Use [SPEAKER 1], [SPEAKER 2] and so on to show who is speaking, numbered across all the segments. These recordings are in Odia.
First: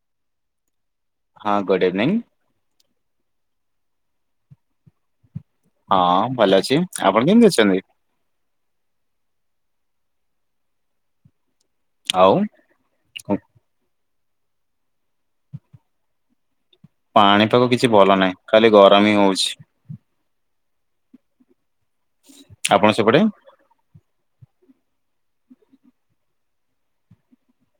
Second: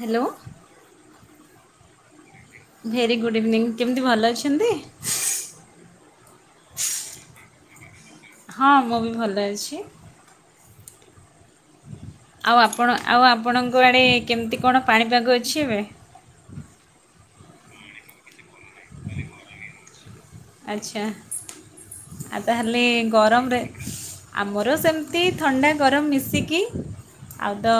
[SPEAKER 1] ହାଲୋ
[SPEAKER 2] ହଁ good evening
[SPEAKER 1] very good evening କେମିତି ଭଲ ଅଛନ୍ତି।
[SPEAKER 2] ହଁ ଭଲ ଅଛି ଆପଣ କେମିତି ଅଛନ୍ତି।
[SPEAKER 1] ହଁ ମୁଁ ବି ଭଲ ଅଛି।
[SPEAKER 2] ଆଉ
[SPEAKER 1] ଆଉ ଆପଣ ଆଉ ଆପଣଙ୍କ ଆଡ଼େ କେମିତି କଣ ପାଣିପାଗ ଅଛି ଏବେ।
[SPEAKER 2] ପାଣିପାଗ କିଛି ଭଲ ନାହିଁ ଖାଲି ଗରମ ହଉଛି।
[SPEAKER 1] ଆଚ୍ଛା ଆଉ ତାହଲେ
[SPEAKER 2] ଆପଣ ସେପଟେ?
[SPEAKER 1] ଗରମରେ-, ଆମର ସେମିତି ଥଣ୍ଡା ଗରମ ମିଶିକି ଆଉ ତ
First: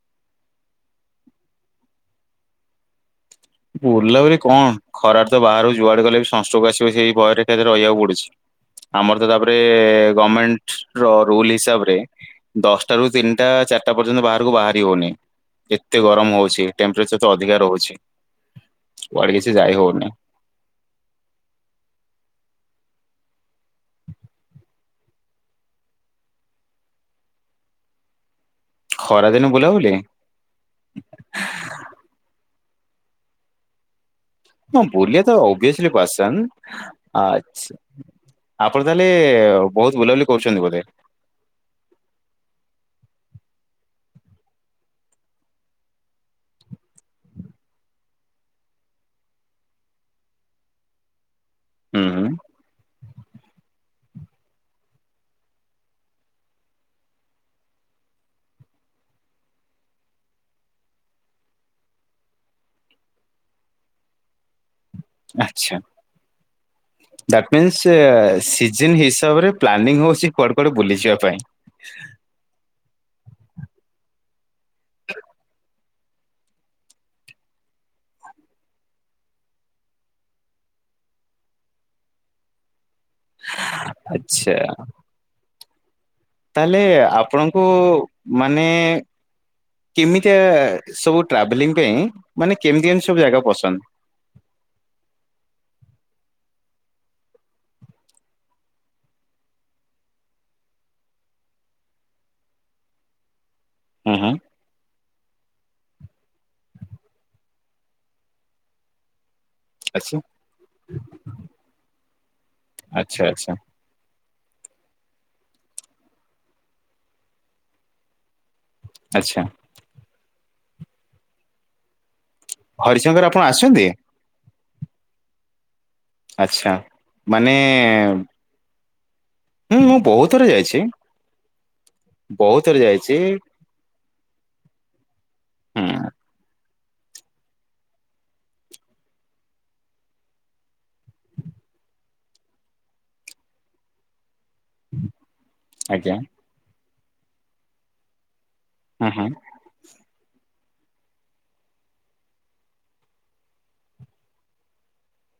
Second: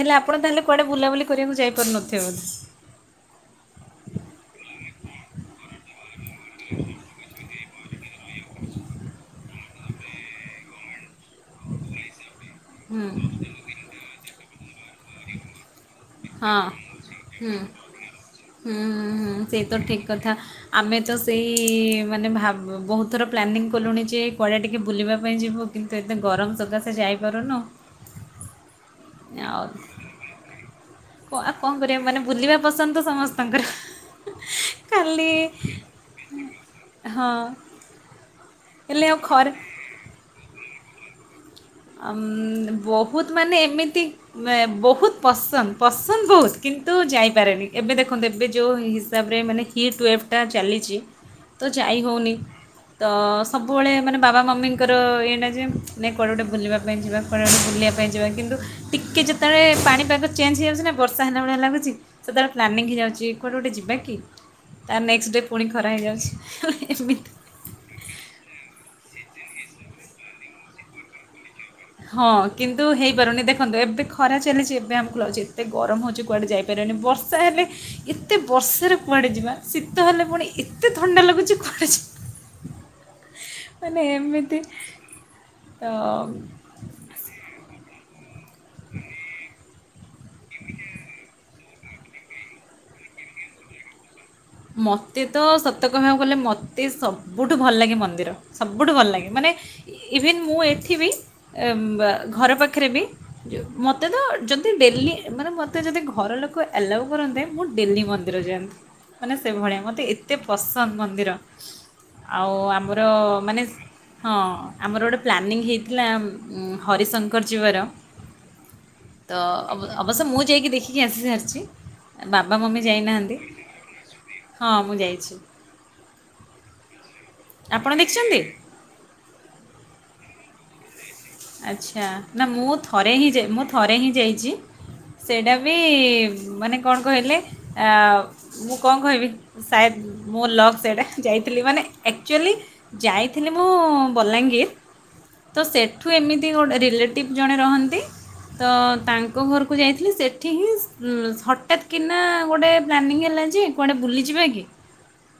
[SPEAKER 1] ହେଲେ ଆପଣ ତାହେଲେ କୁଆଡେ ବୁଲାବୁଲି କରିବାକୁ ଯାଇପାରୁନଥିବ ବୋଧେ।
[SPEAKER 2] ବୁଲାବୁଲି କଣ ଖରାରେ ତ ବାହାରୁ ଯୁଆଡେ ଗଲେ ବି ସଂଷ୍ଟ୍ରୋକ ଆସିବ ସେଇ ଭୟରେ ଘରେ ରହିବାକୁ ପଡୁଛି। ଆମର ତ ତାପରେ ଗମେଣ୍ଟ ର ରୁଲ ହିସାବରେ ଦଶଟା
[SPEAKER 1] ହୁଁ
[SPEAKER 2] ରୁ ତିନିଟା ଚାରିଟା ପର୍ଯ୍ୟନ୍ତ ବାହାରକୁ ବାହାରି ହଉନି ଏତେ ଗରମ
[SPEAKER 1] ହଁ
[SPEAKER 2] ହଉଛି ଟେମ୍ପ୍ରେଜର୍ ତ ଅଧିକା ରହୁଛି
[SPEAKER 1] ହୁଁଁ
[SPEAKER 2] କୁଆଡେ
[SPEAKER 1] ହୁଁ
[SPEAKER 2] କିଛି
[SPEAKER 1] ସେ
[SPEAKER 2] ଯାଇ
[SPEAKER 1] ତ ଠିକ୍
[SPEAKER 2] ହଉନି।
[SPEAKER 1] କଥା ଆମେ ତ ସେଇ ମାନେ ଭାବୁ ବହୁତଥର ପ୍ଲାନିଂ କଲୁଣି ଯେ କୁଆଡ଼େ ଟିକେ ବୁଲିବା ପାଇଁ ଯିବୁ। କିନ୍ତୁ ଏତେ ଗରମ ସକାସେ ଯାଇପାରୁନୁ
[SPEAKER 2] ଖରାଦିନ ବୁଲା ବୁଲି -,
[SPEAKER 1] ହଁ କଣ କରିବା ମାନେ ବୁଲିବା ପସନ୍ଦ ତ ସମସ୍ତଙ୍କର।
[SPEAKER 2] ହଁ ବୁଲିବା
[SPEAKER 1] ଖାଲି
[SPEAKER 2] ତ ଓଭିିୟସଲି ପସନ୍ଦ
[SPEAKER 1] ହଁ
[SPEAKER 2] ଆଚ୍ଛା ଆପଣ
[SPEAKER 1] ହେଲେ
[SPEAKER 2] ତାହେଲେ
[SPEAKER 1] ଆଉ ଖରା
[SPEAKER 2] ବହୁତ ବୁଲାବୁଲି କରୁଛନ୍ତି ବୋଧେ
[SPEAKER 1] ହମ ବହୁତ ମାନେ ଏମିତି ବହୁତ ପସନ୍ଦ ପସନ୍ଦ ବହୁତ କିନ୍ତୁ ଯାଇପାରେନି ଏବେ ଦେଖନ୍ତୁ ଏବେ ଯେଉଁ ହିସାବରେ ମାନେ ହିଟ୍ ୱେଭ୍ ଟା ଚାଲିଛି। ତ ଯାଇ
[SPEAKER 2] ହୁଁ ହୁଁ।
[SPEAKER 1] ହେଉନି ତ ସବୁବେଳେ ମାନେ ବାବା ମମିଙ୍କର ଇଏଟା ଯେ ନାଇଁ କୁଆଡ଼େ ଗୋଟେ ବୁଲିବା ପାଇଁ ଯିବା, କୁଆଡେ ଗୋଟେ ବୁଲିବା ପାଇଁ ଯିବା। କିନ୍ତୁ ଟିକେ ଯେତେବେଳେ ପାଣିପାଗ ଚେଞ୍ଜ ହେଇଯାଉଛି ନା ବର୍ଷା ହେଲା ଭଳିଆ ଲାଗୁଛି। ସେତେବେଳେ ପ୍ଲାନିଂ ହେଇଯାଉଛି, କୁଆଡେ ଗୋଟେ ଯିବା କି? ତାର ନେକ୍ସଟ ଡେ ପୁଣି
[SPEAKER 2] ଆଚ୍ଛା
[SPEAKER 1] ଖରା ହେଇଯାଉଛି ଏମିତି।
[SPEAKER 2] ଦ୍ୟାଟ୍ ମିନ୍ସ ସିଜନ ହିସାବରେ ପ୍ଲାନିଂ ହଉଛି କୁଆଡ଼େ କୁଆଡେ ବୁଲିଯିବା ପାଇଁ।
[SPEAKER 1] ହଁ କିନ୍ତୁ ହେଇପାରୁନି। ଦେଖନ୍ତୁ ଏବେ ଖରା ଚାଲିଛି ଏବେ ଆମକୁ ଲାଗୁଛି ଏତେ ଗରମ ହଉଛି କୁଆଡେ ଯାଇ ବର୍ଷା ହେଲେ ଏତେ ବର୍ଷାରେ କୁଆଡେ ଯିବା ଶୀତ ହେଲେ ପୁଣି ଏତେ ଥଣ୍ଡା ଲାଗୁଛି କୁଆଡେ ଜି ମାନେ
[SPEAKER 2] ଆଚ୍ଛା
[SPEAKER 1] ଏମିତି ଅ
[SPEAKER 2] ହେଲେ ଆପଣଙ୍କୁ ମାନେ କେମିତିଆ ସବୁ ଟ୍ରାଭେଲିଂ ପାଇଁ, ମାନେ କେମିତି କେମିତି ସବୁ ଜାଗା ପସନ୍ଦ?
[SPEAKER 1] ମତେ ତ ସତକହିବାକୁ ଗଲେ, ମତେ ସବୁଠୁ ଭଲ ଲାଗେ ମନ୍ଦିର। ସବୁଠୁ ଭଲ ଲାଗେ। ମାନେ ଇଭିନ୍ ମୁଁ ଏଠି ବି ଘର ପାଖରେ ବି ମତେ
[SPEAKER 2] ହୁଁ
[SPEAKER 1] ତ
[SPEAKER 2] ହୁଁ
[SPEAKER 1] ଯୋ ଡେଲି ମାନେ ମତେ ଯଦି ଘର ଲୋକ ଏଲାଉ କରନ୍ତେ ମୁଁ ଡେଲି ମନ୍ଦିର ଯାଆନ୍ତି। ମାନେ ସେଇଭଳିଆ ମତେ
[SPEAKER 2] ଆଚ୍ଛା
[SPEAKER 1] ଏତେ ପସନ୍ଦ ମନ୍ଦିର ଆଉ ଆମର
[SPEAKER 2] ଆଚ୍ଛା ଆଚ୍ଛା
[SPEAKER 1] ମାନେ ହଁ ଆମର ଗୋଟିେ ପ୍ଲାନିଂ ହେଇଥିଲା ହରିଶଙ୍କର ଯିବାର।
[SPEAKER 2] ଆଚ୍ଛା
[SPEAKER 1] ତ ଅବ ଅବଶ୍ୟ ମୁଁ ଯାଇକି ଦେଖିକି ଆସି ସାରିଛି ବାବା ମମି ଯାଇନାହାନ୍ତି।
[SPEAKER 2] ଯାଇଛନ୍ତି।
[SPEAKER 1] ହଁ ମୁଁ ଯାଇଛି।
[SPEAKER 2] ଆଚ୍ଛା, ମାନେ
[SPEAKER 1] ଆପଣ ଦେଖିଛନ୍ତି
[SPEAKER 2] ହୁଁ, ମୁଁ ବହୁତଥର ଯାଇଛି।
[SPEAKER 1] ଆଚ୍ଛା, ନା
[SPEAKER 2] ବହୁତ
[SPEAKER 1] ମୁଁ
[SPEAKER 2] ଥର
[SPEAKER 1] ଥରେ
[SPEAKER 2] ଯାଇଛି।
[SPEAKER 1] ହିଁ ଯାଇ ମୁଁ ଥରେ ହିଁ ଯାଇଛି। ସେଇଟା ବି
[SPEAKER 2] ହୁଁ
[SPEAKER 1] ମାନେ କଣ କହିଲେ, ଆ ମୁଁ କଣ କହିବି? ସାୟଦ୍ ମୋ ଲକ୍ ସେଇଟା ଯାଇଥିଲି ମାନେ ଆକଚୁଆଲି ଯାଇଥିଲି ମୁଁ ବଲାଙ୍ଗୀର। ତ ସେ ସେଠୁ
[SPEAKER 2] ଆଜ୍ଞା
[SPEAKER 1] ଏମିତି ଗୋଟେ ରିଲେଟିଭ୍ ଜଣେ ରହନ୍ତି ତ
[SPEAKER 2] ହୁଁ ହୁଁ
[SPEAKER 1] ତାଙ୍କ ଘରକୁ ଯାଇଥିଲି। ସେ ସେଠି ହିଁ ହଠାତ୍ କିନା ଗୋଟେ ପ୍ଲାନିଂ ହେଲା ଯେ କୁଆଡେ ବୁଲିଯିବା କି?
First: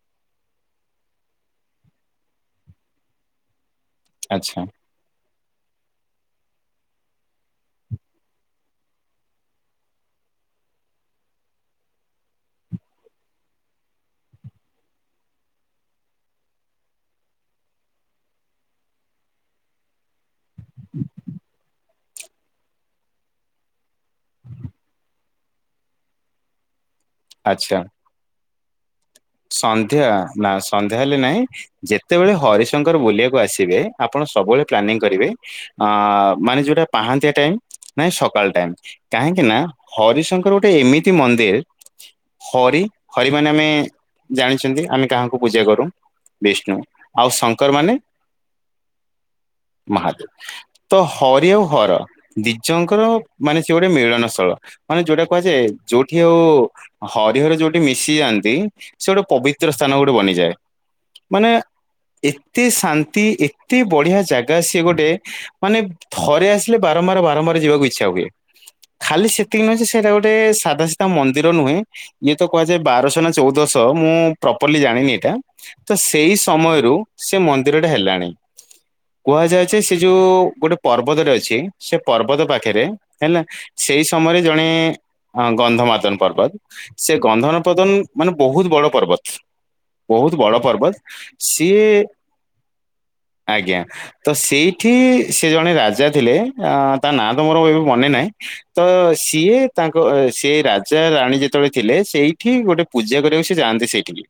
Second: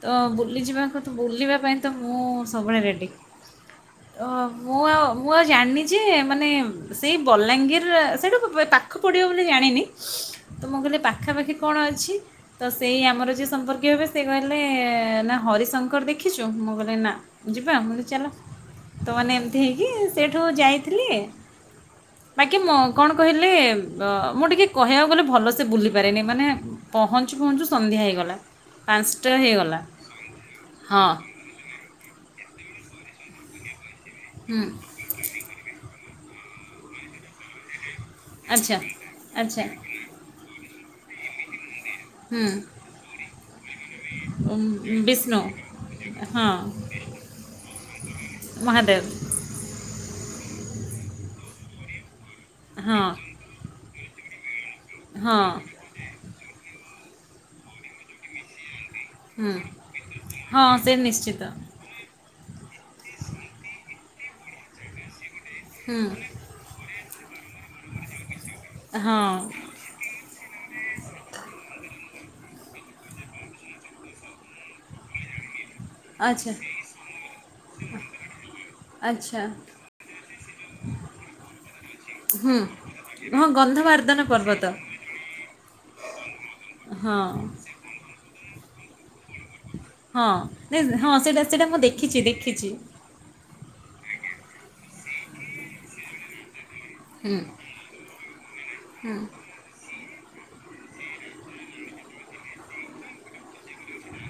[SPEAKER 1] ତ ବୁଲିଯିବାକଥା ତ ବୁଲିବା ପାଇଁ ତ ମୁଁ ସବୁବେଳେ ରେଡ଼ି। ତ
[SPEAKER 2] ଆଚ୍ଛା
[SPEAKER 1] ମୁଁ ଆଉ ମୁଁ ଆଉ ଜାଣିନି ଯେ ମାନେ ସେଇ ବଲାଙ୍ଗୀର ସେଇଠୁ ପାଖ ପ଼ିବ ବୋଲି ଜାଣିନି। ତ ମୁଁ କହିଲି ପାଖାପାଖି କଣ ଅଛି? ତ ସେଇ ଆମର ଯିଏ ସମ୍ପର୍କୀୟ ହେବେ ସେ କହିଲେ ନା ହରିଶଙ୍କର ଦେଖିଛୁ ମୁଁ କହିଲି ନା। ଯିବା ମୁଁ କହିଲି ଚାଲ ତମାନେ ଏମିତି ହେଇକି ସେଇଠୁ ଯାଇଥିଲି।
[SPEAKER 2] ହ
[SPEAKER 1] ବାକି ମୁଁ କଣ କହିଲେ ମୁଁ ଟିକେ କହିବାକୁ ଗଲେ ଭଲସେ ବୁଲି ପାରିନି ମାନେ ପହଞ୍ଚୁ ପହଞ୍ଚୁ
[SPEAKER 2] ଆଚ୍ଛା
[SPEAKER 1] ସନ୍ଧ୍ୟା ହେଇଗଲା। ପାଞ୍ଚଟା ହେଇଗଲା
[SPEAKER 2] ସନ୍ଧ୍ୟା ନା ସନ୍ଧ୍ୟା
[SPEAKER 1] ହଁ
[SPEAKER 2] ହେଲେ ନାଇଁ। ଯେତେବେଳେ ହରିଶଙ୍କର ବୁଲିବାକୁ ଆସିବେ ଆପଣ ସବୁବେଳେ
[SPEAKER 1] ହୁଁ
[SPEAKER 2] ପ୍ଲାନିଂ କରିବେ। ଅ ମାନେ ଯୋଉଟା ପାହାନ୍ତିଆ ଟାଇମ୍, ନାଇଁ ସକାଳ ଟାଇମ୍
[SPEAKER 1] ଆଚ୍ଛା
[SPEAKER 2] କାହିଁକି ନା
[SPEAKER 1] ଆଚ୍ଛା
[SPEAKER 2] ହରିଶଙ୍କର ଗୋଟେ ଏମିତି ମନ୍ଦିର୍,
[SPEAKER 1] ହୁଁ
[SPEAKER 2] ହରି- ହରି ମାନେ ଆମେ
[SPEAKER 1] ଉଁ,
[SPEAKER 2] ଜାଣିଛନ୍ତି, ଆମେ
[SPEAKER 1] ବିଷ୍ଣୁ
[SPEAKER 2] କାହାକୁ ପୂଜା କରୁ,
[SPEAKER 1] ହଁ
[SPEAKER 2] ବିଷ୍ଣୁ ଆଉ ଶଙ୍କର ମାନେ
[SPEAKER 1] ମହାଦେବ।
[SPEAKER 2] ମହାଦେବ ତ ହରି ଆଉ ହର ଦିଜଙ୍କର
[SPEAKER 1] ହଁ
[SPEAKER 2] ମାନେ ସେ ଗୋଟେ ମିଳନସ୍ଥଳ। ମାନେ ଯୋଉଟା
[SPEAKER 1] ହଁ
[SPEAKER 2] କୁହାଯାଏ, ଯୋଉଠି ଆଉ ହରିହର ଯୋଉଠି ମିଶି ଯାଆନ୍ତି। ସେ ଗୋଟେ
[SPEAKER 1] ହୁଁ
[SPEAKER 2] ପବିତ୍ର ସ୍ଥାନ ଗୋଟେ ବନିଯାଏ
[SPEAKER 1] ହଁ ସେ ନିଶ୍ଚିତ
[SPEAKER 2] ମାନେ ଏତେ ଶାନ୍ତି, ଏତେ ବଢିଆ ଜାଗା ସିଏ ଗୋଟେ ମାନେ
[SPEAKER 1] ହୁଁ
[SPEAKER 2] ଥରେ ଆସି ଖାଲି ବାରମ୍ବାର ବାରମ୍ବାର ଯିବାକୁ ଇଛା ହୁଏ, ଖାଲି
[SPEAKER 1] ହଁ
[SPEAKER 2] ସେତିକି ନୁହେଁ ଯେ, ସେଇଟା ଗୋଟେ ସାଧା ସିଧା ମନ୍ଦିର ନୁହେଁ ଯିଏ ତ କୁହାଯାଏ ବାରଶହ ନା ଚଉଦଶହ ତ ମୁଁ ପ୍ରପରଲି ଜାଣିନି ଏଇଟା ତ ସେଇ
[SPEAKER 1] ଆଚ୍ଛା
[SPEAKER 2] ସମୟରୁ ସେ ମନ୍ଦିରଟା ହେଲାଣି।
[SPEAKER 1] ଆଚ୍ଛା
[SPEAKER 2] କୁହାଯାଏ ଯେ ସେ ଯୋଉ ଗୋଟେ ପର୍ବତରେ ଅଛି ସେ ପର୍ବତ
[SPEAKER 1] ହୁଁ
[SPEAKER 2] ପାଖରେ ହେଲା
[SPEAKER 1] ହଁ
[SPEAKER 2] ସେଇ
[SPEAKER 1] ଗନ୍ଧମାର୍ଦ୍ଦନ
[SPEAKER 2] ସମୟରେ
[SPEAKER 1] ପର୍ବତ
[SPEAKER 2] ଜଣେ ଅ ଗନ୍ଧମର୍ଦ୍ଧନ ପର୍ବତ ସେ
[SPEAKER 1] ହଁ
[SPEAKER 2] ଗନ୍ଧ ଉତ୍ପାଦନ ମାନେ ବହୁତ ବଡ ପର୍ବତ।
[SPEAKER 1] ହଁ
[SPEAKER 2] ବହୁତ ବଡ
[SPEAKER 1] ନାଇଁ
[SPEAKER 2] ପର୍ବତ
[SPEAKER 1] ହଁ ସେଇଟା ସେଇଟା ମୁଁ
[SPEAKER 2] ସିଏ
[SPEAKER 1] ଦେଖିଛି ଦେଖିଛି
[SPEAKER 2] ଆଜ୍ଞା ତ ସେଇଠି ସେ ଜଣେ ରାଜା ଥିଲେ ଆ ତା ନାଁ
[SPEAKER 1] ହୁଁ
[SPEAKER 2] ତ ମୋର ଏବେ ମନେ ନାହିଁ ତ
[SPEAKER 1] ହୁଁ
[SPEAKER 2] ସିଏ ତାଙ୍କ ସେ ରାଜା ରାଣୀ ଯେତେବେଳେ ଥିଲେ ସେଇଠି ଗୋଟେ ପୂଜା କରିବାକୁ ସେ ଯାଆନ୍ତି ସେଇଠିକି।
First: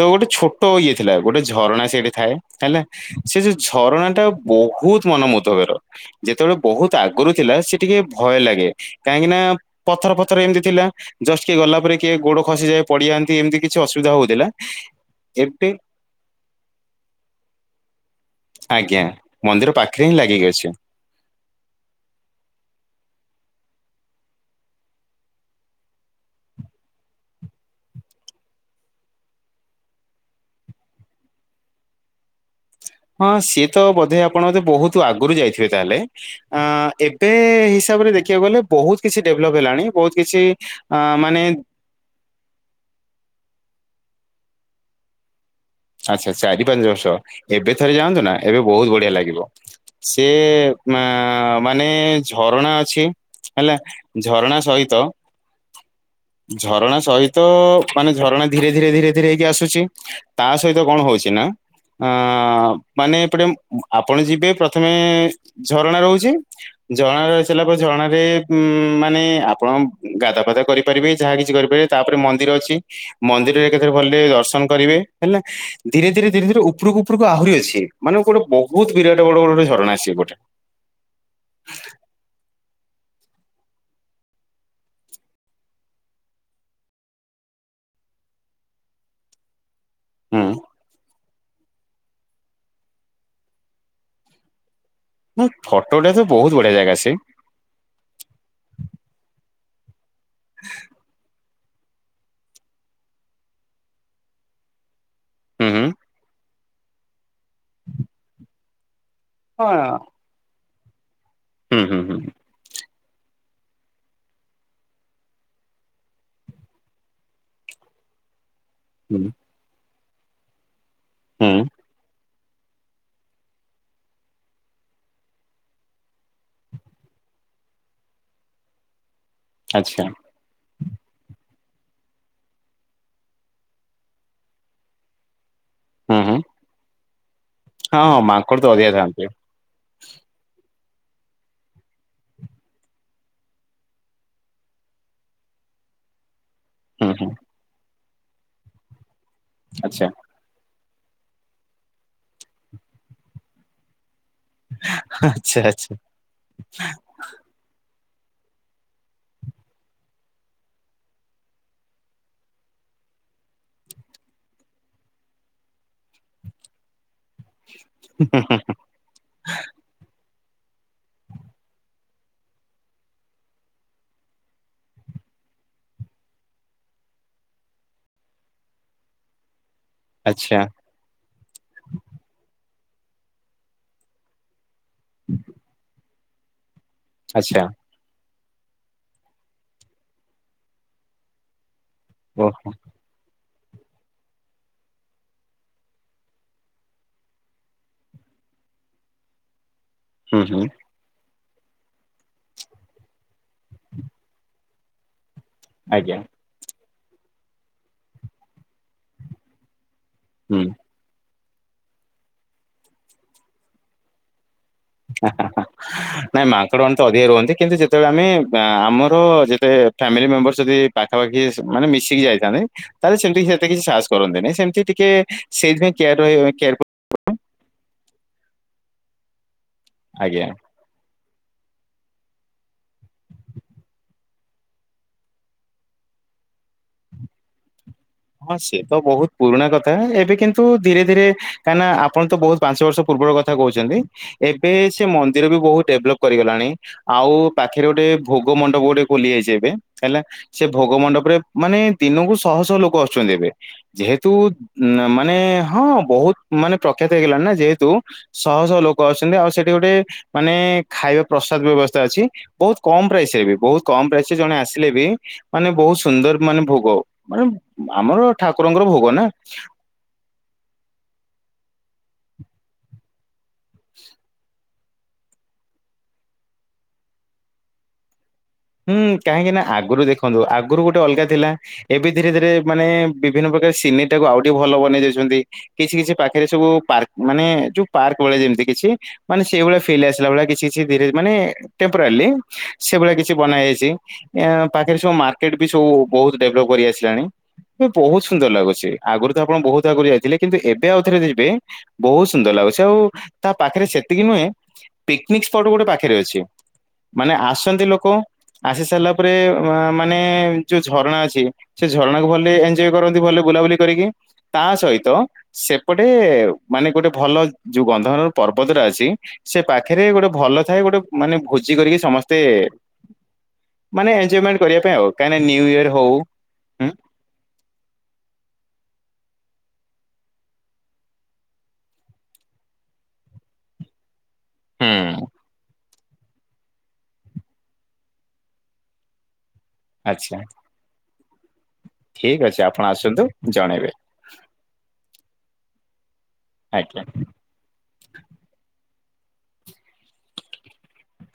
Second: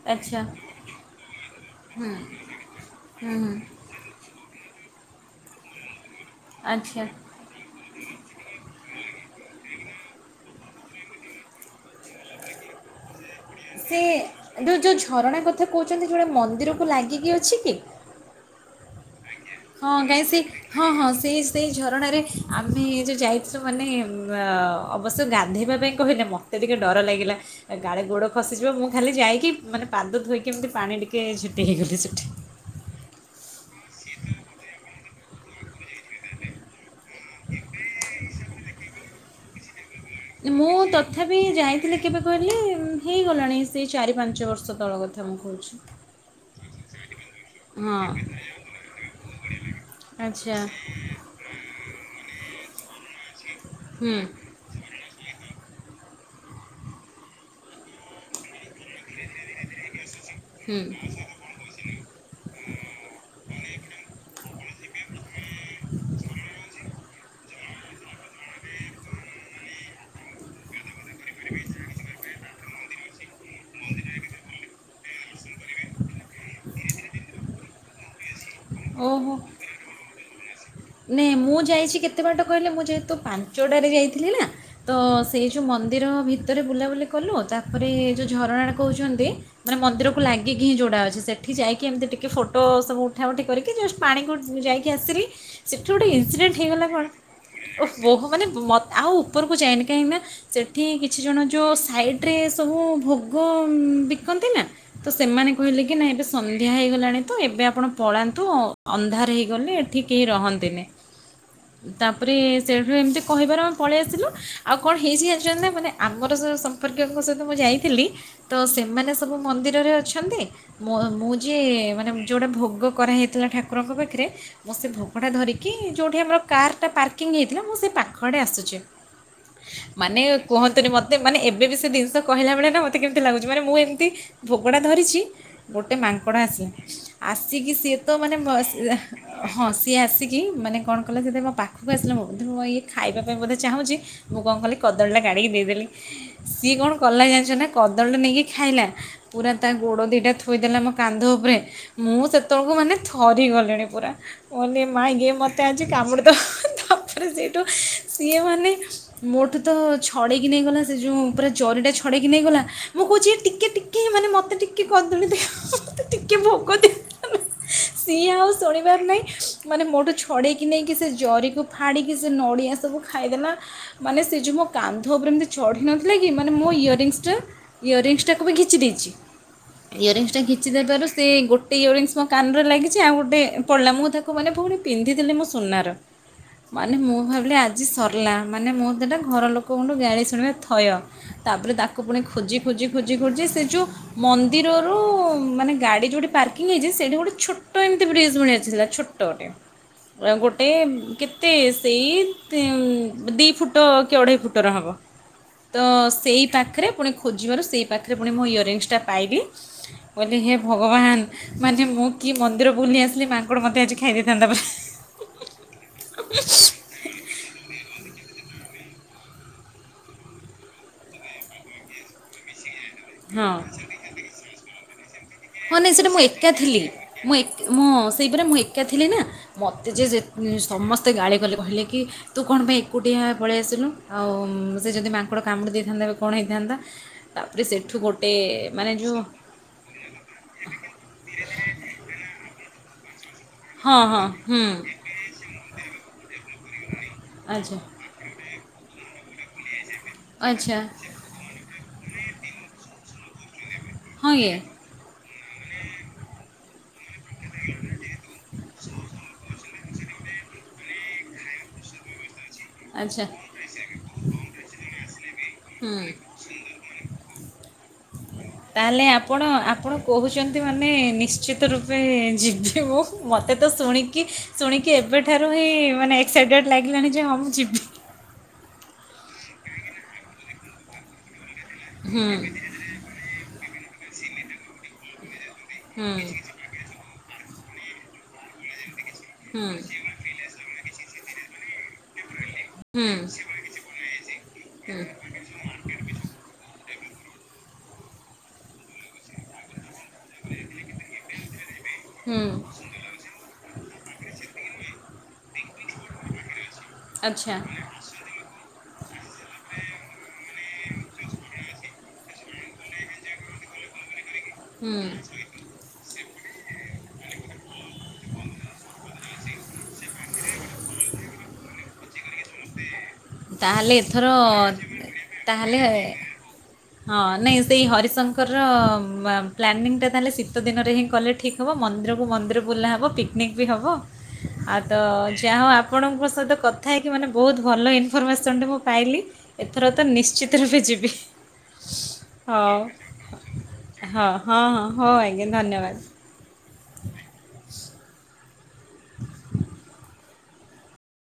[SPEAKER 2] ତ ଗୋଟେ
[SPEAKER 1] ଆଚ୍ଛା
[SPEAKER 2] ଛୋଟ ଇଏ ଥିଲା ଗୋଟେ ଝରଣା ସେଇଠି ଥାଏ ହେଲା
[SPEAKER 1] ହୁଁ
[SPEAKER 2] ସେ
[SPEAKER 1] ହୁଁ
[SPEAKER 2] ଯୋଉ ଝରଣାଟା ବହୁତ ମନମୁଧବର ଯେତେବେଳେ ବହୁତ
[SPEAKER 1] ଆଚ୍ଛା
[SPEAKER 2] ଆଗରୁ ଥିଲା ସେ ଟିକେ ଭୟ ଲାଗେ। କାହିଁକିନା ପଥର ଫଥର ଏମିତି ଥିଲା ଜଷ୍ଟ କିଏ ଗଲା ପରେ କିଏ ଗୋଡ ଖସିଯାଏ। ପଡିଯାଆନ୍ତି ଏମତି
[SPEAKER 1] ସେ ଯୋଉ ଯୋଉ ଝରଣା କଥା କହୁଛନ୍ତି ସେ ଗଟେ ମନ୍ଦିରକୁ ଲାଗିକି ଅଛି କି?
[SPEAKER 2] ଆଜ୍ଞା। ମନ୍ଦିର
[SPEAKER 1] ହଁ
[SPEAKER 2] ପାଖରେ ହିଁ
[SPEAKER 1] କାହିଁ ସେ
[SPEAKER 2] ଲାଗିକି ଅଛି।
[SPEAKER 1] ହଁ ହଁ ସେଇ ସେଇ ଝରଣାରେ ଆମେ ଯେଉଁ ଯାଇଥିଲୁ ମାନେ ଅବଶ୍ୟ ଗାଧୋଇବା ପାଇଁ କହିଲେ ମ ତେ ଟିକେ ଡର ଲାଗିଲା। ଗାଳେ ଗୋଡ ଖସିଯିବ ମୁଁ ଖାଲି ଯାଇକି ମାନେ ପାଦ ଧୋଇକି ଏମିତି ପାଣି ଟିକେ ଚିଞ୍ଚି ହେଇଗଲି ସେଠି।
[SPEAKER 2] ହଁ ସିଏ ତ ବୋଧେ ଆପଣ ବୋଧେ ବହୁତ ଆଗରୁ ଯାଇଥିବେ ତାହେଲେ। ଅଁ ଏବେ ହିସାବରେ ଦେଖିବାକୁ ଗଲେ ବହୁତ କିଛି ଡେଭଲପ ହେଲାଣି। ବହୁତ କିଛି ଅଁ ମାନେ
[SPEAKER 1] ଥିଲେ କେବେ କହିଲେ ହେଇଗଲାଣି ସେ ଚାରି ପାଞ୍ଚ ବର୍ଷ ତଳ କଥା ମୁଁ କହୁଛି।
[SPEAKER 2] ଆଚ୍ଛା ଚାରି ପାଞ୍ଚ ବର୍ଷ। ଏବେ ଥରେ
[SPEAKER 1] ହଁ
[SPEAKER 2] ଯାଆନ୍ତୁ ନା ଏବେ ବହୁତ ବଢିଆ ଲାଗିବ ସେ
[SPEAKER 1] ଆଚ୍ଛା
[SPEAKER 2] ମା ମାନେ ଝରଣା ଅଛି ହେଲା
[SPEAKER 1] ହୁଁ
[SPEAKER 2] ଝରଣା ସହିତ ଝରଣା ସହିତ ମାନେ ଝରଣା ଧୀରେ ଧୀରେ ଧୀରେ ଧୀରେ ହେଇକି ଆସୁଛି। ତା
[SPEAKER 1] ହୁଁ
[SPEAKER 2] ସହିତ କଣ ହଉଛି ନାଁ। ଅଁଣ ମାନେ ଏପଟେ ଆପଣ ଯିବେ ପ୍ରଥମେ ଝରଣା ରହୁଛି। ଝଣ ରହି ସାରିଲା ପରେ ଝରଣାରେ ମାନେ ଆପଣ ଗାଧା ଫାଦା କରି ପାରିବେ ଯାହା କିଛି କରିପାରିବେ ତାପରେ ମନ୍ଦିର ଅଛି ମନ୍ଦିରରେ କେତେରେ ଭଲ ରେ ଦର୍ଶନ କରିବେ। ହେଲା ଧୀରେ ଧୀରେ ଧୀରେ ଧୀରେ ଉପରକୁ ଉପରକୁ ଆହୁରି ଅଛି। ମାନେ ଗୋଟେ ବହୁତ ବିରାଟ ବଡ଼ ବଡ଼ ଝରଣା ଆସିବ ଗୋଟେ।
[SPEAKER 1] ନାଇଁ ମୁଁ ଯାଇଛି କେତେ ବାଟ କହିଲେ ମୁଁ ଯେହେତୁ ପାଞ୍ଚଟାରେ ଯାଇଥିଲି ନାଁ। ତ ସେଇ ଯୋଉ ମନ୍ଦିର ଭିତରେ ବୁଲାବୁଲି କଲୁ ତାପରେ ଯୋଉ ଝରଣା ଟା କହୁଛନ୍ତି, ମାନେ ମନ୍ଦିରକୁ
[SPEAKER 2] ହୁଁ
[SPEAKER 1] ଲାଗିକି ହିଁ ଯୋଉଟା ଅଛି ସେ ଏଠି ଯାଇକି ଏମିତି ଟିକେ ଫଟୋ ସବୁ ଉଠା ଉଠି କରିକି ଜଷ୍ଟ୍ ପାଣିକୁ ଯାଇକି ଆସିଲି।
[SPEAKER 2] ହୁଁ
[SPEAKER 1] ସେଠି ଗୋଟେ
[SPEAKER 2] ଫଟୋଟା ତ ବହୁତ
[SPEAKER 1] ଇନସିଡେଣ୍ଟ୍
[SPEAKER 2] ବଢିଆ
[SPEAKER 1] ହେଇଗଲା
[SPEAKER 2] ଜାଗା
[SPEAKER 1] କଣ?
[SPEAKER 2] ସେ
[SPEAKER 1] ଓହୋ ମାନେ ଆଉ ଉପରକୁ ଯାଏନି କାହିଁକି ନା ସେଠି କିଛି ଜଣ ଯୋଉ ସାଇଟ୍ ରେ ସବୁ ଭୋଗ ବିକନ୍ତି ନା? ତ ସେମାନେ
[SPEAKER 2] ହୁଁ
[SPEAKER 1] କହିଲେ
[SPEAKER 2] ହୁଁ।
[SPEAKER 1] କି ନାଇଁ ଏବେ ସନ୍ଧ୍ୟା ହେଇଗଲାଣି ତ ଏବେ ଆପଣ ପଳାନ୍ତୁ ଅନ୍ଧାର ହେଇ
[SPEAKER 2] ହଁ।
[SPEAKER 1] ଗଲେ ଏଠି କେହି ରହନ୍ତିନି
[SPEAKER 2] ହୁଁ ହୁଁ ହୁଁ
[SPEAKER 1] ତାପରେ ସେଠୁ ଏମିତି କହିବାରୁ ଆମେ ପଳେଇ ଆସିଲୁ ଆଉ କଣ ହେଇଛି ଯାଣିଛନ୍ତି ନା ମାନେ ଆମର ଯୋଉ ସମ୍ପର୍କୀୟଙ୍କ ସହିତ ମୁଁ ଯାଇଥିଲି ତ ସେମାନେ
[SPEAKER 2] ହୁଁ
[SPEAKER 1] ସବୁ ମନ୍ଦିରରେ ଅଛନ୍ତି ମ ମୁଁ
[SPEAKER 2] ହୁଁ।
[SPEAKER 1] ଯେ ମାନେ ଯୋଉଟା ଭୋଗ କରାହେଇଥିଲା ଠାକୁରଙ୍କ ପାଖରେ ମୁଁ ସେ ଭୋଗଟା ଧରିକି କି ଯେଉଁଠି ଆମର କାର୍ ଟା ପାର୍କିଂ ହେଇଥିଲା ମୁଁ ସେ ପାଖ ଆଡ଼େ ଆସୁଛି
[SPEAKER 2] ଆଚ୍ଛା
[SPEAKER 1] ମାନେ କୁହନ୍ତୁନି ମୋତେ ମାନେ ଏବେ ବି ସେ ଜିନିଷ କହିଲା ବେଳେ ନା ମତେ କେମିତି ଲାଗୁଛି ମାନେ ମୁଁ ଏମିତି ଭୋଗଟା ଧରିଛି ଗୋଟେ
[SPEAKER 2] ହୁଁ ହୁଁ
[SPEAKER 1] ମାଙ୍କଡ଼ ଆସି ଆସିକି ସିଏ
[SPEAKER 2] ହଁ
[SPEAKER 1] ତ
[SPEAKER 2] ହଁ
[SPEAKER 1] ମାନେ
[SPEAKER 2] ମାଙ୍କଡ ତ ଅଧିକା ଥାଆନ୍ତି
[SPEAKER 1] ହଁ ସିଏ ଆସିକି କି ମାନେ କଣ କଲା ସେ ଯେତେବେଳେ ମୋ ପାଖକୁ ଆସିଲା ମୁଁ ମୁଁ ଇଏ ଖାଇବା ପାଇଁ ବୋଧେ ଚାହୁଁଛି। ମୁଁ କଣ କଲି କଦଳୀ ଟା କାଢିକି ଦେଇଦେଲି। ସିଏ କଣ
[SPEAKER 2] ହୁଁ
[SPEAKER 1] କଲା
[SPEAKER 2] ହୁଁ
[SPEAKER 1] ଜାଣିଛ ନା କଦଳୀଟା ନେଇକି ଖାଇଲା ପୁରା ତା ଗୋଡ
[SPEAKER 2] ଆଚ୍ଛା।
[SPEAKER 1] ଦିଟା ଥୋଇଦେଲା ମୋ କାନ୍ଧ ଉପରେ ମୁଁ ସେତେବେଳକୁ ମାନେ ଥରିଗଲିଣି ପୁରା। ମା ଇଏ
[SPEAKER 2] ଆଚ୍ଛା
[SPEAKER 1] ମତେ ଆଜି
[SPEAKER 2] ଆଚ୍ଛା।
[SPEAKER 1] କାମୁଡ଼ି ଦବ ତାପରେ ସେଇଠୁ ସିଏ ମାନେ ମୋ ଠୁ ତ ଛଡେଇକି ନେଇଗଲା ସେ ଯୋଉ ପୁରା ଜରିଟା ଛଡେଇକି ନେଇଗଲା ମୁଁ କହୁଛି ହେ ଟିକେ ଟି ଟିକେ ମାନେ ମତେ ଟିକେ କଦଳୀ ଦିଅ ମତେ ଟିକେ ଭୋଗ ଦେ ସିଏ ଆଉ ଶୁଣିବାର ନାହିଁ। ମାନେ ମୋଠୁ ଛଡ଼େଇକି ନେଇକି ସେ ଜରିକୁ ଫାଡ଼ିକି ସେ ନଡ଼ିଆ ସବୁ ଖାଇଦେଲା। ମାନେ ସେ ଯୋଉ ମୋ କାନ୍ଧ ଉପରେ ଏମିତି ଚଢ଼ି ନଥିଲା କି ମାନେ ମୋ ଇୟରରିଙ୍ଗସ୍ ଟା ଇୟରରିଙ୍ଗସ୍ ଟାକୁ ବି ଖିଚି ଦେଇଛି। ଇୟରିଙ୍ଗସ୍ ଟାକୁ
[SPEAKER 2] ଆଚ୍ଛା
[SPEAKER 1] ଖିଚି ଦେବାରୁ ସେ ଗୋଟେ ଇୟରିଙ୍ଗସ୍ ମୋ କାନ ରେ ଲାଗିଛି ଆଉ ଗୋଟେ ପଡ଼ିଲା ମୁଁ ତାକୁ ମୁଁ ମାନେ ଭଉଣୀ ପିନ୍ଧିଥିଲି ମୁଁ ସୁନାର ମାନେ ମୁଁ ଭାବିଲି
[SPEAKER 2] ଆଚ୍ଛା
[SPEAKER 1] ଆଜି ସରିଲା ମାନେ ମୁଁ ସେଇଟା ଘର ଲୋକଙ୍କଠୁ ଗାଳି ଶୁଣିବା ଥୟ। ତାପରେ ତାକୁ ପୁଣି
[SPEAKER 2] ଓହୋ
[SPEAKER 1] ଖୋଜି ଖୋଜି ଖୋଜି ଖୋଜି ସେ ଯେଉଁ ମନ୍ଦିରରୁ ମାନେ ଗାଡି ଯୋଉଠି ପାର୍କିଂ ହେଇଛି ସେଇଠି ଗୋଟେ ଛୋଟ ଏମିତି ବ୍ରିଜ୍ ଭଳିଆ ଥିଲା ଛୋଟ
[SPEAKER 2] ହୁଁ ହୁଁ
[SPEAKER 1] ଗୋଟେ କେତେ ସେଇ ଦି ଫୁଟ କି ଅଢେଇ ଫୁଟର ହବ ତ
[SPEAKER 2] ଆଜ୍ଞା।
[SPEAKER 1] ସେଇ ପାଖରେ ପୁଣି ଖୋଜିବାରୁ ସେଇ ପାଖରେ ପୁଣି ମୋ ଇୟରିଙ୍ଗସ୍ ଟା ପାଇଲି, କହିଲି ହେ
[SPEAKER 2] ହୁଁ
[SPEAKER 1] ଭଗବାନ ମାନେ ମୁଁ କି ମନ୍ଦିର ବୁଲି ଆସିଲି ମାଙ୍କଡ ମତେ ଆଜି ଖାଇ ଦେଇଥାନ୍ତା ବା
[SPEAKER 2] ହାଃ ନାଇଁ ମାଙ୍କଡ଼ ମାନେ ତ ଅଧିକ ରୁହନ୍ତି କିନ୍ତୁ ଯେ ଯେତେବେଳେ ଆମେ ଆମର ଯେତେ ଫ୍ୟାମିଲି ମେମ୍ବରସ୍ ଯଦି ପାଖାପାଖି ମାନେ ଯଦି ମିଶିକି ଯାଇଥାନ୍ତେ ତାହେଲେ ସେମିତି
[SPEAKER 1] ହଁ
[SPEAKER 2] ସେତେ କିଛି ସାହସ କରନ୍ତିନି ସେମିତି ଟିକେ
[SPEAKER 1] ହଁ
[SPEAKER 2] ସେଇଥିପାଇ
[SPEAKER 1] ନାଇଁ ସେଇଟା ମୁଁ ଏକା
[SPEAKER 2] କେୟାର
[SPEAKER 1] ଥିଲି। ମୁଁ ଏକ ମୁଁ ସେଇ ପୁରା ମୁଁ ଏକା ଥିଲି ନା ମୋତେ ଯେ
[SPEAKER 2] ଆଜ୍ଞା।
[SPEAKER 1] ଯେତି ସମ ମୋତେ ଗାଳି କଲେ କହିଲେ କି ତୁ କଣ ପାଇଁ ଏକୁଟିଆ ପଳେଇ ଆସିଲୁ ଆଉ ସେ ଯଦି ମାଙ୍କଡ଼ କାମୁଡ଼ି ଦେଇଥାନ୍ତା ଏବେ କଣ ହେଇଥାନ୍ତା। ତାପରେ ସେଇଠୁ ଗୋଟେ
[SPEAKER 2] ହଁ ସେ
[SPEAKER 1] ମାନେ
[SPEAKER 2] ତ
[SPEAKER 1] ଯୋଉ
[SPEAKER 2] ବହୁତ ପୁରୁଣା କଥା ଏବେ କିନ୍ତୁ ଧୀରେ ଧୀରେ କାହିଁକି ନା ଆପଣ ତ ବହୁତ ପାଞ୍ଚ ବର୍ଷ ପୂର୍ବର କଥା କହୁଛନ୍ତି
[SPEAKER 1] ହଁ ହଁ ହୁଁ
[SPEAKER 2] ଏବେ ସେ ମନ୍ଦିର ବି ବହୁତ ଡେଭଲପ୍ କରିଗଲାଣି। ଆଉ
[SPEAKER 1] ଆଚ୍ଛା
[SPEAKER 2] ପାଖରେ ଗୋଟେ ଭୋଗ ମଣ୍ଡପ ଗୋଟେ ଖୋଲିଯାଇଛି ଏବେ ହେଲା ସେ
[SPEAKER 1] ଆଚ୍ଛା
[SPEAKER 2] ଭୋଗ ମଣ୍ଡପରେ ମାନେ ଦିନକୁ ଶହ ଶହ ଲୋକ ଆସୁଛନ୍ତି ଏବେ ଯେହେତୁ
[SPEAKER 1] ହଁ ଇଏ
[SPEAKER 2] ମାନେ ହଁ ବହୁତ ମାନେ ପ୍ରଖ୍ୟାତ ହେଇଗଲାଣି ନା ଯେହେତୁ ଶହ ଶହ ଲୋକ ଅଛନ୍ତି। ଆଉ ସେଠି ଗୋଟେ ମାନେ ଖାଇବା ପ୍ରସାଦ ବ୍ୟବସ୍ଥା ଅଛି। ବହୁତ କମ୍
[SPEAKER 1] ଆଚ୍ଛା
[SPEAKER 2] ପ୍ରାଇସ ରେ ବି ବହୁତ କମ୍ ପ୍ରାଇସ ରେ ଜଣେ ଆସିଲେ ବି ମାନେ ବହୁତ
[SPEAKER 1] ହୁଁ।
[SPEAKER 2] ସୁନ୍ଦର ମାନେ ଭୋଗ, ମାନେ ଆମର ଠାକୁରଙ୍କର
[SPEAKER 1] ତାହେଲେ
[SPEAKER 2] ଭୋଗ ନା।
[SPEAKER 1] ଆପଣ ଆପଣ କହୁଛନ୍ତି ମାନେ ନିଶ୍ଚିତ ରୂପେ ଯିବି ମୁଁ ମୋତେ ତ ଶୁଣିକି ଶୁଣି କି ଏବେଠାରୁ ହିଁ ମାନେ ଏକ୍ସାଇଟେଡ ଲାଗିଲାଣି ଯେ ହଁ ମୁଁ ଯିବି।
[SPEAKER 2] ହୁଁ କାହିଁକି ନା ଆଗରୁ ଦେଖନ୍ତୁ ଆଗରୁ ଗୋଟେ ଅଲଗା ଥିଲା। ଏବେ ଧୀରେ
[SPEAKER 1] ହୁଁ
[SPEAKER 2] ଧୀରେ ମାନେ ବିଭିନ୍ନ ପ୍ରକାର ସିନେରୀ ଟାକୁ ଆଉ ଟିକେ ଭଲ ବନେଇ ଦଉଛନ୍ତି। କିଛି
[SPEAKER 1] ହୁଁ
[SPEAKER 2] କିଛି ପାଖରେ ସବୁ ପାର୍କ ମାନେ ଯୋଉ ପାର୍କ ଭଳିଆ ଯେମିତି କିଛି ମାନେ ସେଇ
[SPEAKER 1] ହୁଁ
[SPEAKER 2] ଭଳିଆ ଫିଲ୍ ଆସିଲା ଭଳିଆ କିଛି କିଛି ଧୀରେ ମାନେ ଟେପରରାଲି ସେ ଭଳିଆ
[SPEAKER 1] ହୁଁ
[SPEAKER 2] କିଛି ବନାଯାଇଛି। ପାଖରେ
[SPEAKER 1] ହୁଁ
[SPEAKER 2] ସବୁ ମାର୍କ କେଟ୍ ବି ସବୁ ବହୁତ ଡେଭଲପ କରି ଆସିଲାଣି। ଏବେ ବହୁତ ସୁନ୍ଦର ଲାଗୁଛି। ଆଗରୁ ତ ଆପଣ ବହୁତ ଆଗରୁ ଥିଲେ କିନ୍ତୁ ଏବେ ଆଉଥରେ ଯିବେ। ବହୁତ
[SPEAKER 1] ହୁଁ
[SPEAKER 2] ସୁନ୍ଦର ଲାଗୁଛି ସେ ଆଉ ତା ପାଖରେ ସେତିକି ନୁହେଁ। ପିକନିକ ସ୍ପଟ ଗୋଟେ ପାଖରେ ଅଛି। ମାନେ
[SPEAKER 1] ଆଚ୍ଛା
[SPEAKER 2] ଆସନ୍ତି ଲୋକ ଆସି ସାରିଲା ପରେ ମାନେ ଯୋଉ ଝରଣା ଅଛି ସେ ଝରଣା କୁ ଗଲେ ଏଞ୍ଜୋଇ କରନ୍ତି ଭଲରେ ବୁଲାବୁଲି କରିକି। ତା ସହିତ
[SPEAKER 1] ହୁଁ
[SPEAKER 2] ସେ ଗୋଟେ ମାନେ ଗୋଟେ ଭଲ ଯୋଉ ଗନ୍ଧର ପର୍ବତଟା ଅଛି। ସେ ପାଖରେ ଗୋଟେ ଭଲ ଥାଏ ଗୋଟେ ମାନେ ଭୋଜି କରିକି ସମସ୍ତେ
[SPEAKER 1] ତାହେଲେ
[SPEAKER 2] ମାନେ
[SPEAKER 1] ଏଥର
[SPEAKER 2] ଏଞ୍ଜିଏମେଣ୍ଟ କରିବା ପାଇଁ ଆଉ। କାହିଁକ ନିଉ
[SPEAKER 1] ତାହେଲେ
[SPEAKER 2] ଇୟର ହଉ।
[SPEAKER 1] ହଁ ନାଇଁ ସେଇ ହରିଶଙ୍କର ପ୍ଲାନିଂ ଟା ତାହେଲେ ଶୀତ ଦିନରେ ହିଁ କଲେ ଠିକ୍ ହବ ମନ୍ଦିରକୁ ମନ୍ଦିର ବୁଲା ହବ। ପିକିନିକ୍ ବି ହବ। ଆଉ ତ
[SPEAKER 2] ହୁଁ
[SPEAKER 1] ଯାହା ହଉ ଆପଣଙ୍କ ସହିତ କଥା ହେଇକି ମାନେ ବୋହୁତ ଭଲ ଇନଫର୍ମେସନ୍ଟେ ମୁଁ ପାଇଲି। ଏଥର ତ
[SPEAKER 2] ଆଚ୍ଛା
[SPEAKER 1] ନିଶ୍ଚିତ ରୂପେ ଯିବି।
[SPEAKER 2] ଠିକ ଅଛି
[SPEAKER 1] ହଉ,
[SPEAKER 2] ଆପଣ ଆସନ୍ତୁ ଜଣେଇବେ
[SPEAKER 1] ହଁ, ହଁ, ହଉ ଆଜ୍ଞା ଧନ୍ୟବାଦ।
[SPEAKER 2] ଆଜ୍ଞା।